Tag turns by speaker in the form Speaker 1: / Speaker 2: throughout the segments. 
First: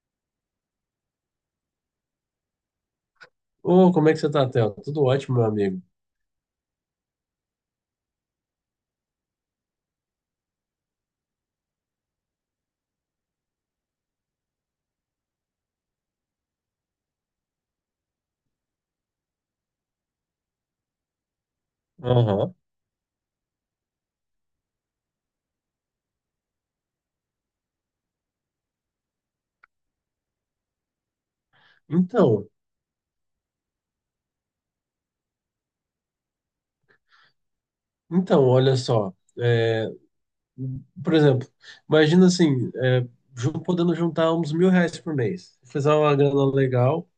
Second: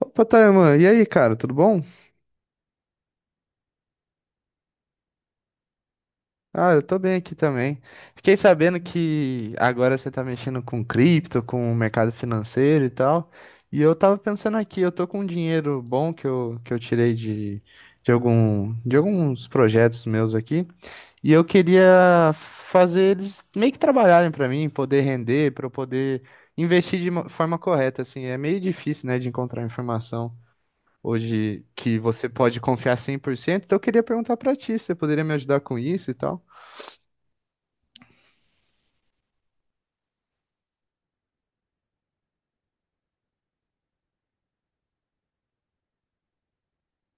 Speaker 1: Opa, Tayman, e aí, cara, tudo bom?
Speaker 2: Ô, como é que você tá, Theo? Tudo ótimo, meu amigo.
Speaker 1: Ah, eu tô bem aqui também. Fiquei sabendo que agora você tá mexendo com cripto, com o mercado financeiro e tal. E eu tava pensando aqui, eu tô com um dinheiro bom que eu tirei de alguns projetos meus aqui. E eu queria
Speaker 2: Aham.
Speaker 1: fazer eles meio que trabalharem pra mim, poder render, pra eu poder investir de uma forma correta, assim. É meio difícil, né, de encontrar informação hoje, que você
Speaker 2: Então,
Speaker 1: pode confiar 100%. Então eu queria perguntar pra ti, você poderia me ajudar com isso e tal?
Speaker 2: então, olha só. é, Por exemplo, imagina assim, podendo juntar uns R$ 1.000 por mês. Fazer uma grana legal,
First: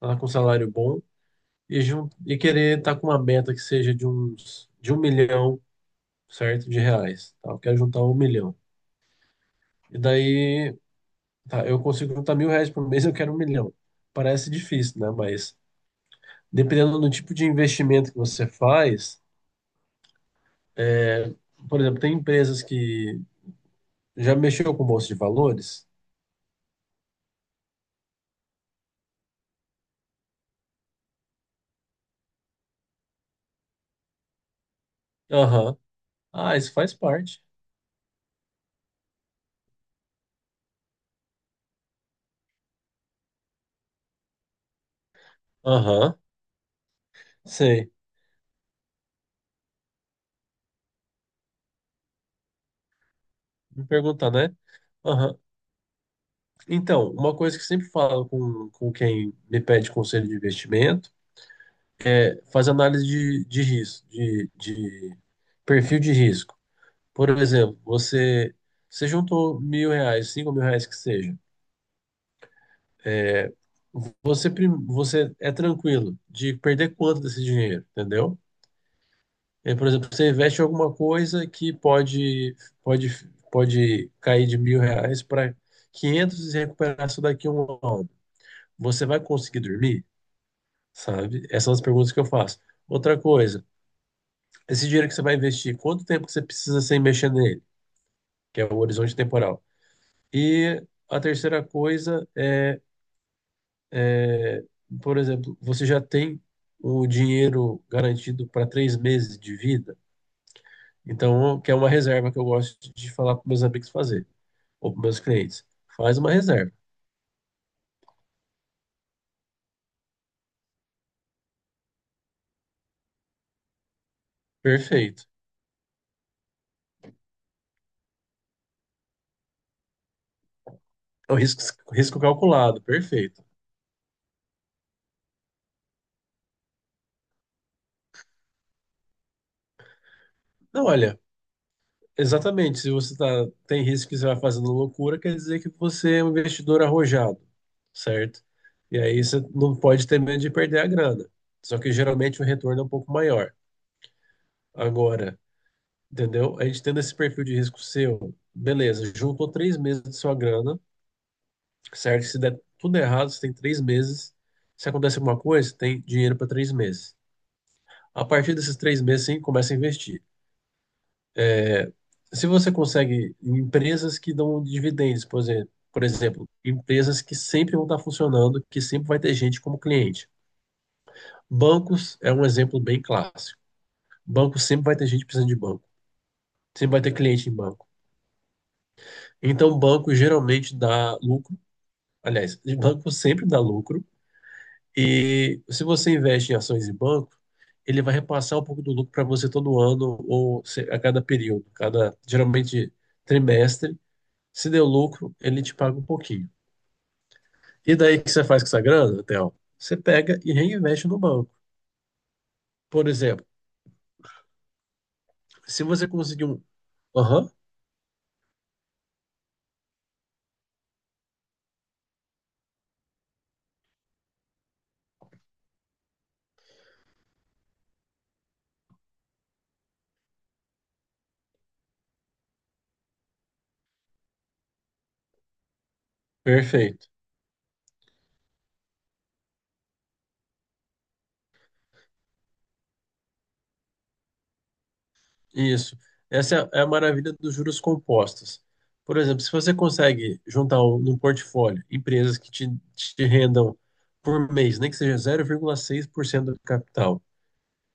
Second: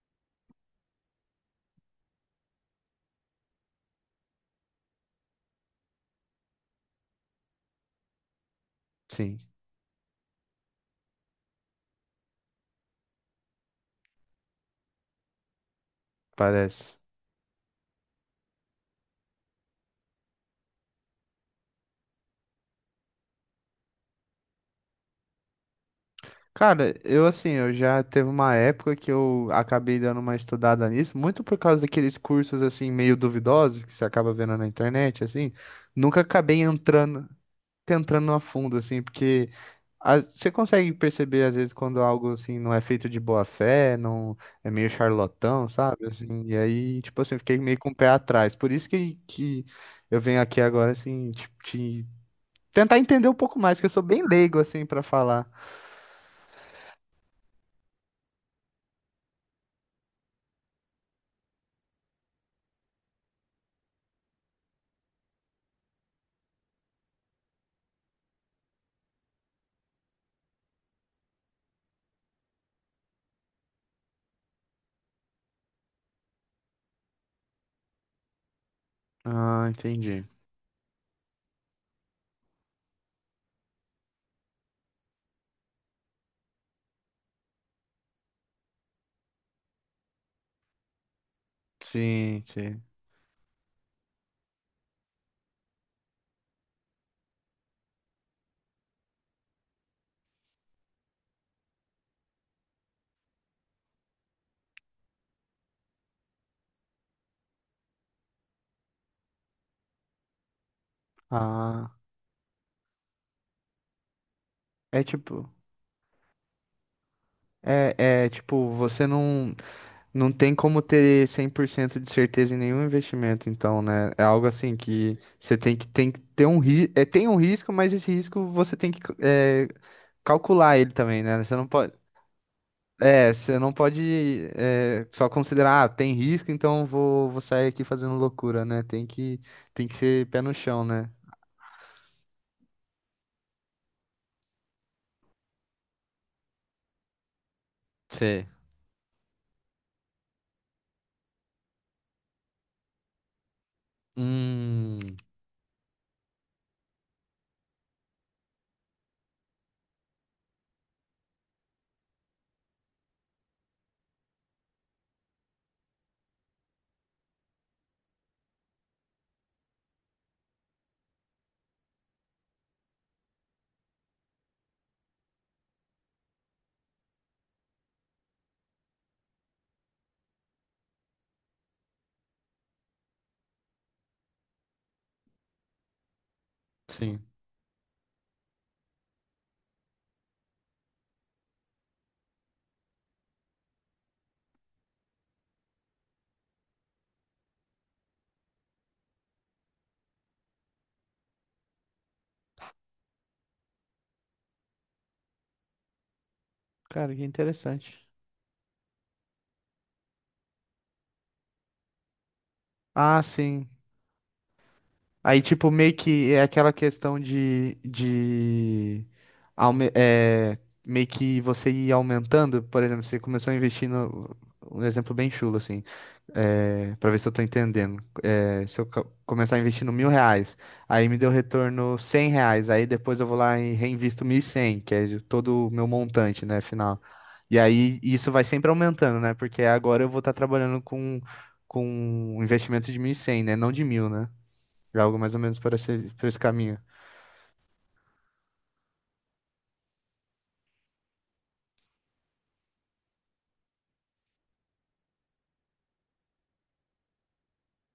Speaker 2: tá, com salário bom, e, e querer estar com uma meta que seja de uns de 1 milhão, certo? De reais. Tá? Eu quero juntar 1 milhão.
Speaker 1: Sim,
Speaker 2: E daí, tá, eu consigo juntar R$ 1.000 por mês, eu quero 1 milhão. Parece difícil, né? Mas
Speaker 1: parece.
Speaker 2: dependendo do tipo de investimento que você faz. Por exemplo, tem empresas que já mexeu com bolsa de valores?
Speaker 1: Cara, eu assim, eu já teve uma época que eu acabei dando uma estudada nisso, muito por causa daqueles cursos assim meio duvidosos que você acaba vendo na internet, assim,
Speaker 2: Aham.
Speaker 1: nunca
Speaker 2: Ah,
Speaker 1: acabei
Speaker 2: isso faz
Speaker 1: entrando,
Speaker 2: parte.
Speaker 1: entrando a fundo assim, porque você consegue perceber, às vezes, quando algo assim não é feito de boa fé, não é meio charlatão, sabe?
Speaker 2: Aham.
Speaker 1: Assim, e aí, tipo assim, eu fiquei meio com
Speaker 2: Sei.
Speaker 1: o pé atrás. Por isso que eu venho aqui agora, assim, tentar entender um pouco mais,
Speaker 2: Me
Speaker 1: que eu sou bem
Speaker 2: perguntar, né?
Speaker 1: leigo, assim, pra
Speaker 2: Aham.
Speaker 1: falar.
Speaker 2: Então, uma coisa que eu sempre falo com quem me pede conselho de investimento é fazer análise de risco, de perfil de risco. Por exemplo, você juntou R$ 1.000, R$ 5.000 que seja. é, você é tranquilo de perder quanto desse dinheiro, entendeu?
Speaker 1: Ah,
Speaker 2: É, por exemplo,
Speaker 1: entendi.
Speaker 2: você investe em alguma coisa que pode, pode cair de R$ 1.000 para 500 e recuperar isso daqui a um ano. Você vai conseguir dormir? Sabe? Essas são as perguntas que eu
Speaker 1: Sim,
Speaker 2: faço.
Speaker 1: sim.
Speaker 2: Outra coisa, esse dinheiro que você vai investir, quanto tempo que você precisa sem mexer nele? Que é o horizonte temporal. E a terceira coisa é, por exemplo, você já tem o dinheiro garantido para 3 meses de vida? Então, que é uma
Speaker 1: Ah,
Speaker 2: reserva que eu gosto de falar para meus amigos fazer, ou para
Speaker 1: é
Speaker 2: meus
Speaker 1: tipo.
Speaker 2: clientes. Faz uma reserva.
Speaker 1: É tipo, você não. Não tem como ter 100% de certeza em nenhum investimento, então, né? É algo assim que
Speaker 2: Perfeito.
Speaker 1: você tem que ter um risco. É, tem um risco, mas esse risco você tem que calcular ele também,
Speaker 2: É o
Speaker 1: né? Você
Speaker 2: risco,
Speaker 1: não pode.
Speaker 2: risco calculado.
Speaker 1: É,
Speaker 2: Perfeito.
Speaker 1: você não pode só considerar, ah, tem risco, então vou sair aqui fazendo loucura, né? Tem que ser pé no chão,
Speaker 2: Não,
Speaker 1: né?
Speaker 2: olha, exatamente. Se você tá, tem risco que você vai fazendo loucura, quer dizer que você é um investidor arrojado, certo?
Speaker 1: Sei.
Speaker 2: E aí você não pode ter medo de perder a grana. Só que geralmente o retorno é um pouco maior.
Speaker 1: Hum,
Speaker 2: Agora, entendeu? A gente tendo esse perfil de risco seu, beleza, juntou 3 meses de sua grana, certo? Se der tudo errado, você tem 3 meses. Se acontecer alguma coisa, você tem dinheiro para 3 meses. A partir desses 3 meses, sim, começa a investir. É, Se você consegue em empresas que dão dividendos, por exemplo, empresas que sempre vão estar funcionando, que sempre vai ter gente como cliente. Bancos é um exemplo bem clássico. Banco sempre vai ter gente precisando de banco, sempre vai ter
Speaker 1: sim.
Speaker 2: cliente em banco. Então, banco geralmente dá lucro. Aliás, banco sempre dá lucro. E se você investe em ações e banco, ele vai repassar um pouco do lucro para você todo ano ou a cada período, cada geralmente trimestre. Se deu lucro, ele te paga um pouquinho.
Speaker 1: Cara, que
Speaker 2: E
Speaker 1: interessante.
Speaker 2: daí o que você faz com essa grana, Theo? Você pega e reinveste no banco. Por
Speaker 1: Ah,
Speaker 2: exemplo,
Speaker 1: sim. Aí, tipo,
Speaker 2: se
Speaker 1: meio
Speaker 2: você
Speaker 1: que é
Speaker 2: conseguir um.
Speaker 1: aquela questão
Speaker 2: Aham,
Speaker 1: de aume- é, meio que você ir aumentando, por exemplo, você começou a investir no, um exemplo bem chulo, assim, para ver se eu tô entendendo. É, se eu começar a investir 1.000 reais, aí me deu retorno 100 reais, aí depois eu vou lá e reinvisto 1.100, que é de todo o meu montante, né, final.
Speaker 2: perfeito.
Speaker 1: E aí isso vai sempre aumentando, né, porque agora eu vou estar trabalhando com um investimento de 1.100, né, não de 1.000, né. É algo mais ou menos por
Speaker 2: Isso.
Speaker 1: esse, por esse
Speaker 2: Essa
Speaker 1: caminho.
Speaker 2: é a maravilha dos juros compostos. Por exemplo, se você consegue juntar um, num portfólio empresas que te rendam por mês, nem que seja 0,6% do capital,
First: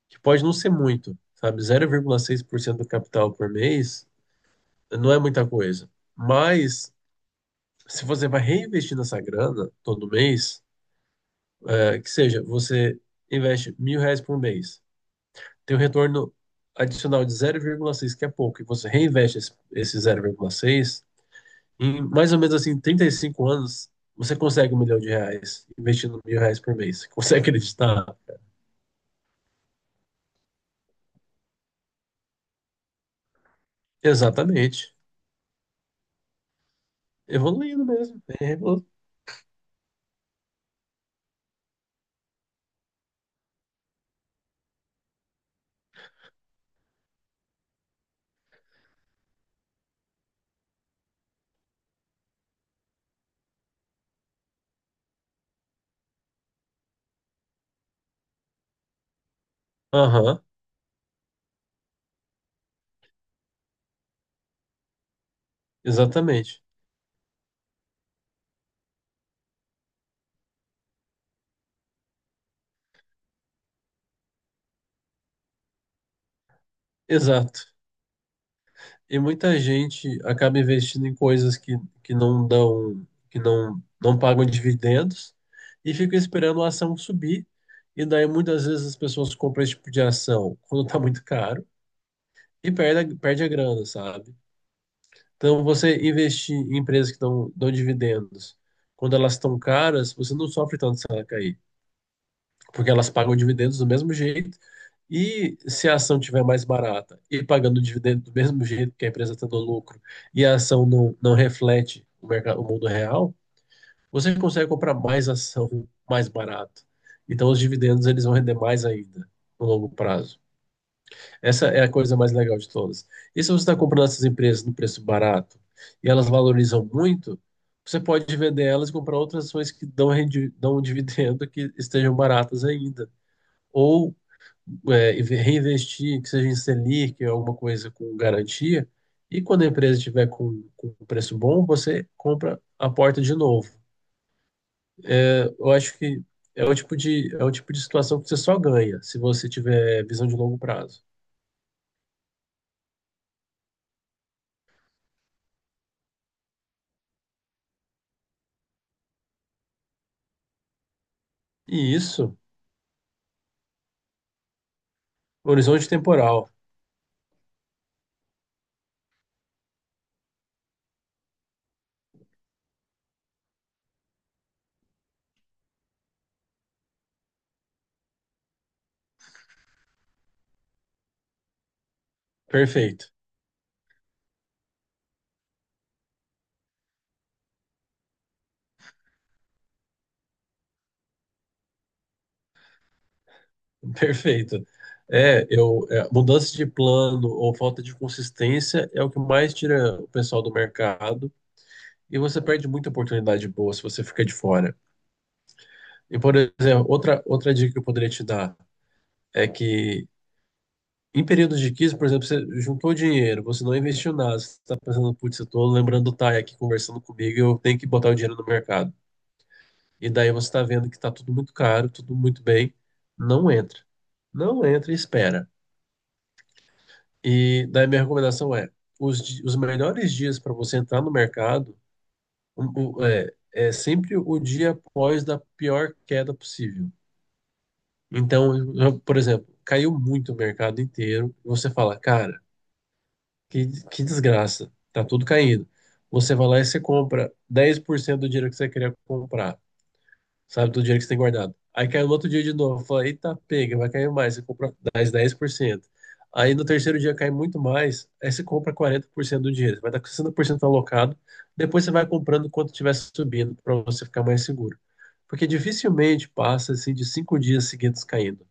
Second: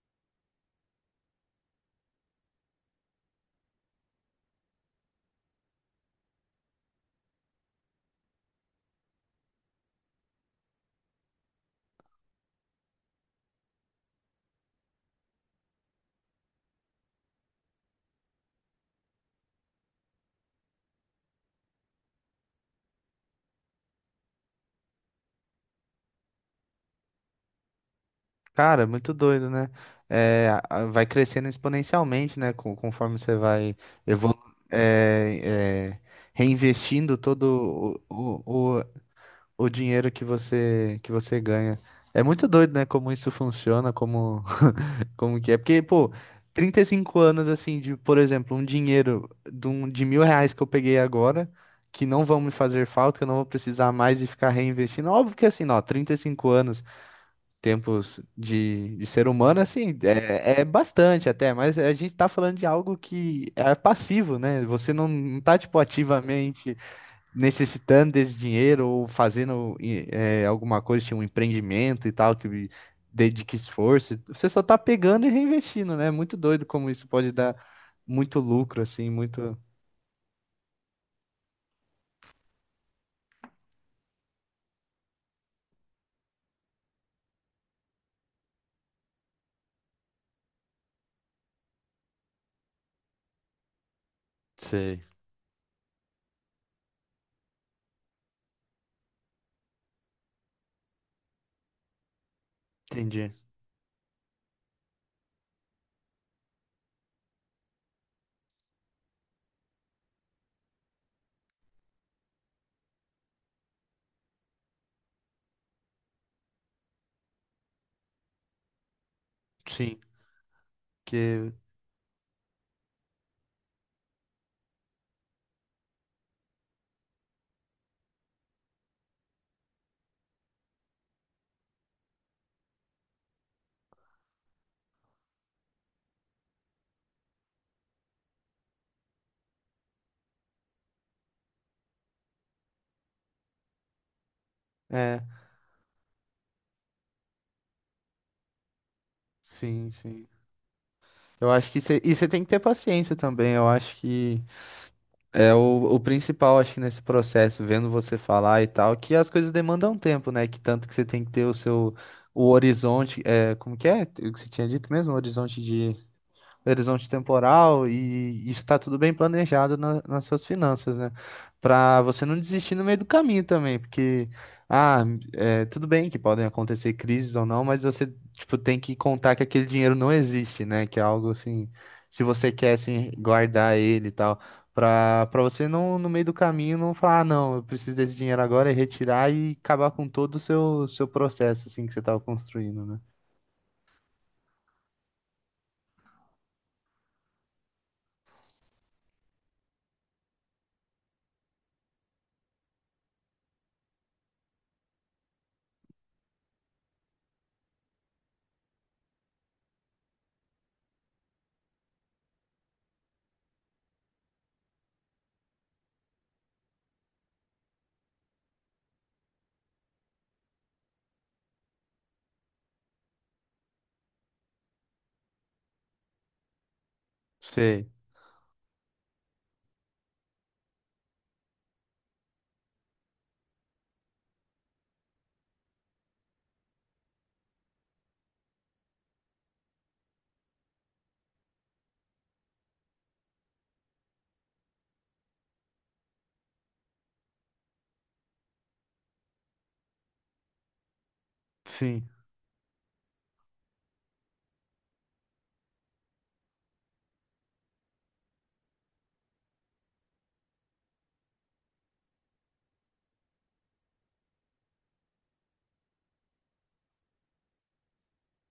Speaker 2: que pode não ser muito, sabe? 0,6% do capital por mês não é muita coisa. Mas se você vai reinvestir nessa grana todo mês, que seja, você investe R$ 1.000 por mês. Tem um retorno adicional de 0,6 que é pouco, e você reinveste esse 0,6 em mais ou menos assim 35 anos, você consegue R$ 1 milhão investindo R$ 1.000 por mês. Você consegue acreditar?
Speaker 1: Cara, muito doido, né? Vai crescendo exponencialmente, né? Conforme você vai evolu
Speaker 2: Exatamente.
Speaker 1: é, é, reinvestindo
Speaker 2: Evoluindo
Speaker 1: todo o,
Speaker 2: mesmo.
Speaker 1: o, o, o dinheiro que você ganha. É muito doido, né? Como isso funciona, como que é. Porque, pô, 35 anos, assim, de, por exemplo, um dinheiro de 1.000 reais que eu peguei agora, que não vão me fazer falta, que eu não vou precisar mais e ficar reinvestindo. Óbvio que, assim, ó, 35 anos. Tempos de ser humano, assim,
Speaker 2: Aham,
Speaker 1: é bastante até, mas a gente tá falando de algo que é passivo, né? Você não tá, tipo,
Speaker 2: exatamente.
Speaker 1: ativamente necessitando desse dinheiro ou fazendo alguma coisa, tipo, um empreendimento e tal, que dedique esforço. Você só tá pegando e reinvestindo, né? É muito doido como isso pode dar
Speaker 2: Exato.
Speaker 1: muito lucro, assim,
Speaker 2: E
Speaker 1: muito...
Speaker 2: muita gente acaba investindo em coisas que não dão, que não pagam dividendos e fica esperando a ação subir. E daí muitas vezes as pessoas compram esse tipo de ação quando está muito caro e perde a grana, sabe?
Speaker 1: Sei,
Speaker 2: Então você investir em empresas que dão dividendos quando elas estão caras, você não sofre tanto se ela cair porque elas
Speaker 1: entendi.
Speaker 2: pagam dividendos do mesmo jeito. E se a ação tiver mais barata e pagando dividendo do mesmo jeito que a empresa está dando lucro e a ação não reflete mercado, o mundo real, você consegue comprar mais ação mais barato. Então os dividendos eles vão render mais ainda no longo
Speaker 1: Sim,
Speaker 2: prazo.
Speaker 1: que...
Speaker 2: Essa é a coisa mais legal de todas. E se você está comprando essas empresas no preço barato e elas valorizam muito, você pode vender elas e comprar outras ações que dão um dividendo que estejam baratas ainda. Ou reinvestir, que seja em Selic, alguma coisa com garantia, e quando a empresa estiver com um preço bom, você compra a porta de novo.
Speaker 1: É,
Speaker 2: Eu acho que é o tipo de situação que você só ganha se você
Speaker 1: sim,
Speaker 2: tiver visão
Speaker 1: sim.
Speaker 2: de longo prazo.
Speaker 1: Eu acho que você... E você tem que ter paciência também, eu acho que... É o principal, acho que nesse processo, vendo você falar e tal, que as coisas demandam tempo, né? Que tanto que você tem que ter o seu
Speaker 2: E isso,
Speaker 1: o horizonte, como que é? O que você tinha dito mesmo? O horizonte
Speaker 2: horizonte temporal,
Speaker 1: horizonte temporal e está tudo bem planejado nas suas finanças, né? Para você não desistir no meio do caminho também, porque ah, é, tudo bem que podem acontecer crises ou não, mas você tipo tem que contar que aquele dinheiro não existe, né? Que é algo assim, se você quer
Speaker 2: perfeito,
Speaker 1: assim guardar ele e tal, para você não no meio do caminho não falar, ah, não, eu preciso desse dinheiro agora e retirar e acabar com todo o seu processo assim que você estava construindo, né?
Speaker 2: perfeito. Mudança de plano ou falta de consistência é o que mais tira o pessoal do mercado e você perde muita oportunidade boa se você fica de fora. E, por exemplo, outra dica que eu poderia te dar é que em períodos de crise, por exemplo, você juntou dinheiro, você não investiu nada, você está pensando, putz, eu estou lembrando do Thay aqui conversando comigo, eu tenho que botar o dinheiro no mercado. E daí você está vendo que está tudo muito caro, tudo muito bem, não entra. Não entra e espera. E daí
Speaker 1: Sei,
Speaker 2: minha recomendação é, os melhores dias para você entrar no mercado sempre o dia após da pior queda possível. Então, por exemplo, caiu muito o mercado inteiro. Você fala, cara, que desgraça, tá tudo caindo. Você vai lá e você compra 10% do dinheiro que você queria comprar, sabe, do dinheiro que você tem guardado. Aí
Speaker 1: sim,
Speaker 2: caiu no outro dia de novo, fala, eita, pega, vai cair mais, você compra mais 10%. Aí no terceiro dia cai muito mais, aí você compra 40% do dinheiro, você vai dar com 60% alocado, depois você vai comprando quanto estiver subindo para você ficar mais seguro. Porque dificilmente passa assim de 5 dias seguidos caindo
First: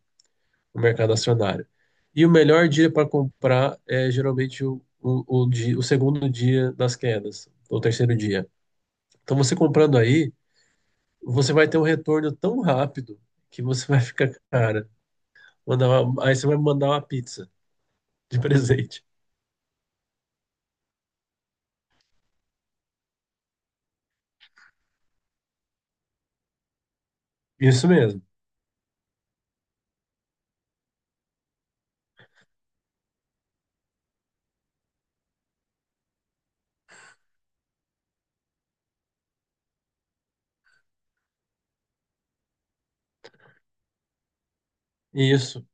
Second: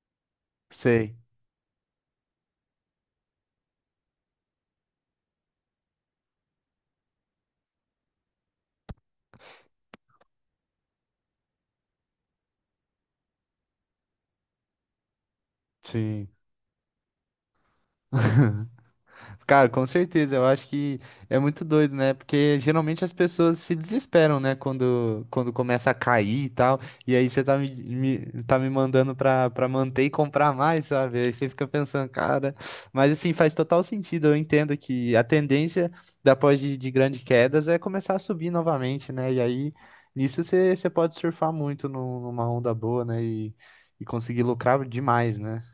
Speaker 2: o mercado
Speaker 1: sei,
Speaker 2: acionário. E o melhor dia para comprar é geralmente o segundo dia das quedas, ou terceiro dia. Então, você comprando aí, você vai ter um retorno tão rápido que você vai ficar, cara,
Speaker 1: sim.
Speaker 2: aí você vai mandar uma pizza de presente.
Speaker 1: Cara, com certeza, eu acho que é muito doido, né? Porque geralmente as pessoas se desesperam, né? Quando começa a cair e tal. E aí você
Speaker 2: Isso mesmo,
Speaker 1: tá me mandando pra manter e comprar mais, sabe? Aí você fica pensando, cara. Mas assim, faz total sentido. Eu entendo que a tendência depois de grandes quedas é começar a subir novamente, né? E aí nisso você pode surfar muito numa onda boa, né? E conseguir lucrar demais, né?
Speaker 2: isso.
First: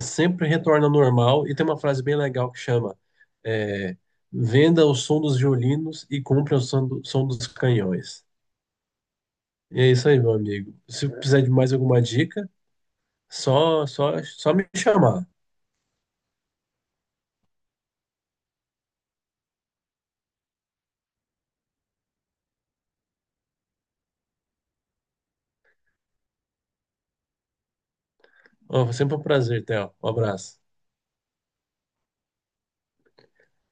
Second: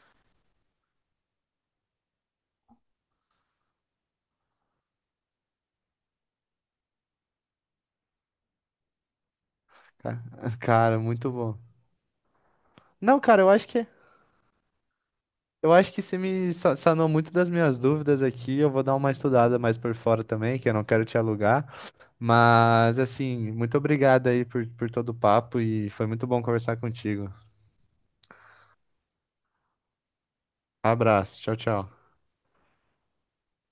Speaker 2: Sempre retorna ao normal. E tem uma frase bem legal que chama: é, venda o som dos violinos e compre o som, som dos canhões. E é isso aí,
Speaker 1: Ca-
Speaker 2: meu amigo.
Speaker 1: Cara,
Speaker 2: Se
Speaker 1: muito
Speaker 2: precisar de
Speaker 1: bom.
Speaker 2: mais alguma dica,
Speaker 1: Não, cara, eu acho que é.
Speaker 2: só me chamar.
Speaker 1: Eu acho que você me sanou muito das minhas dúvidas aqui. Eu vou dar uma estudada mais por fora também, que eu não quero te alugar. Mas, assim, muito obrigado aí por todo o papo e foi muito bom conversar contigo.
Speaker 2: Ó, foi sempre um prazer, Theo. Um abraço.
Speaker 1: Abraço, tchau, tchau.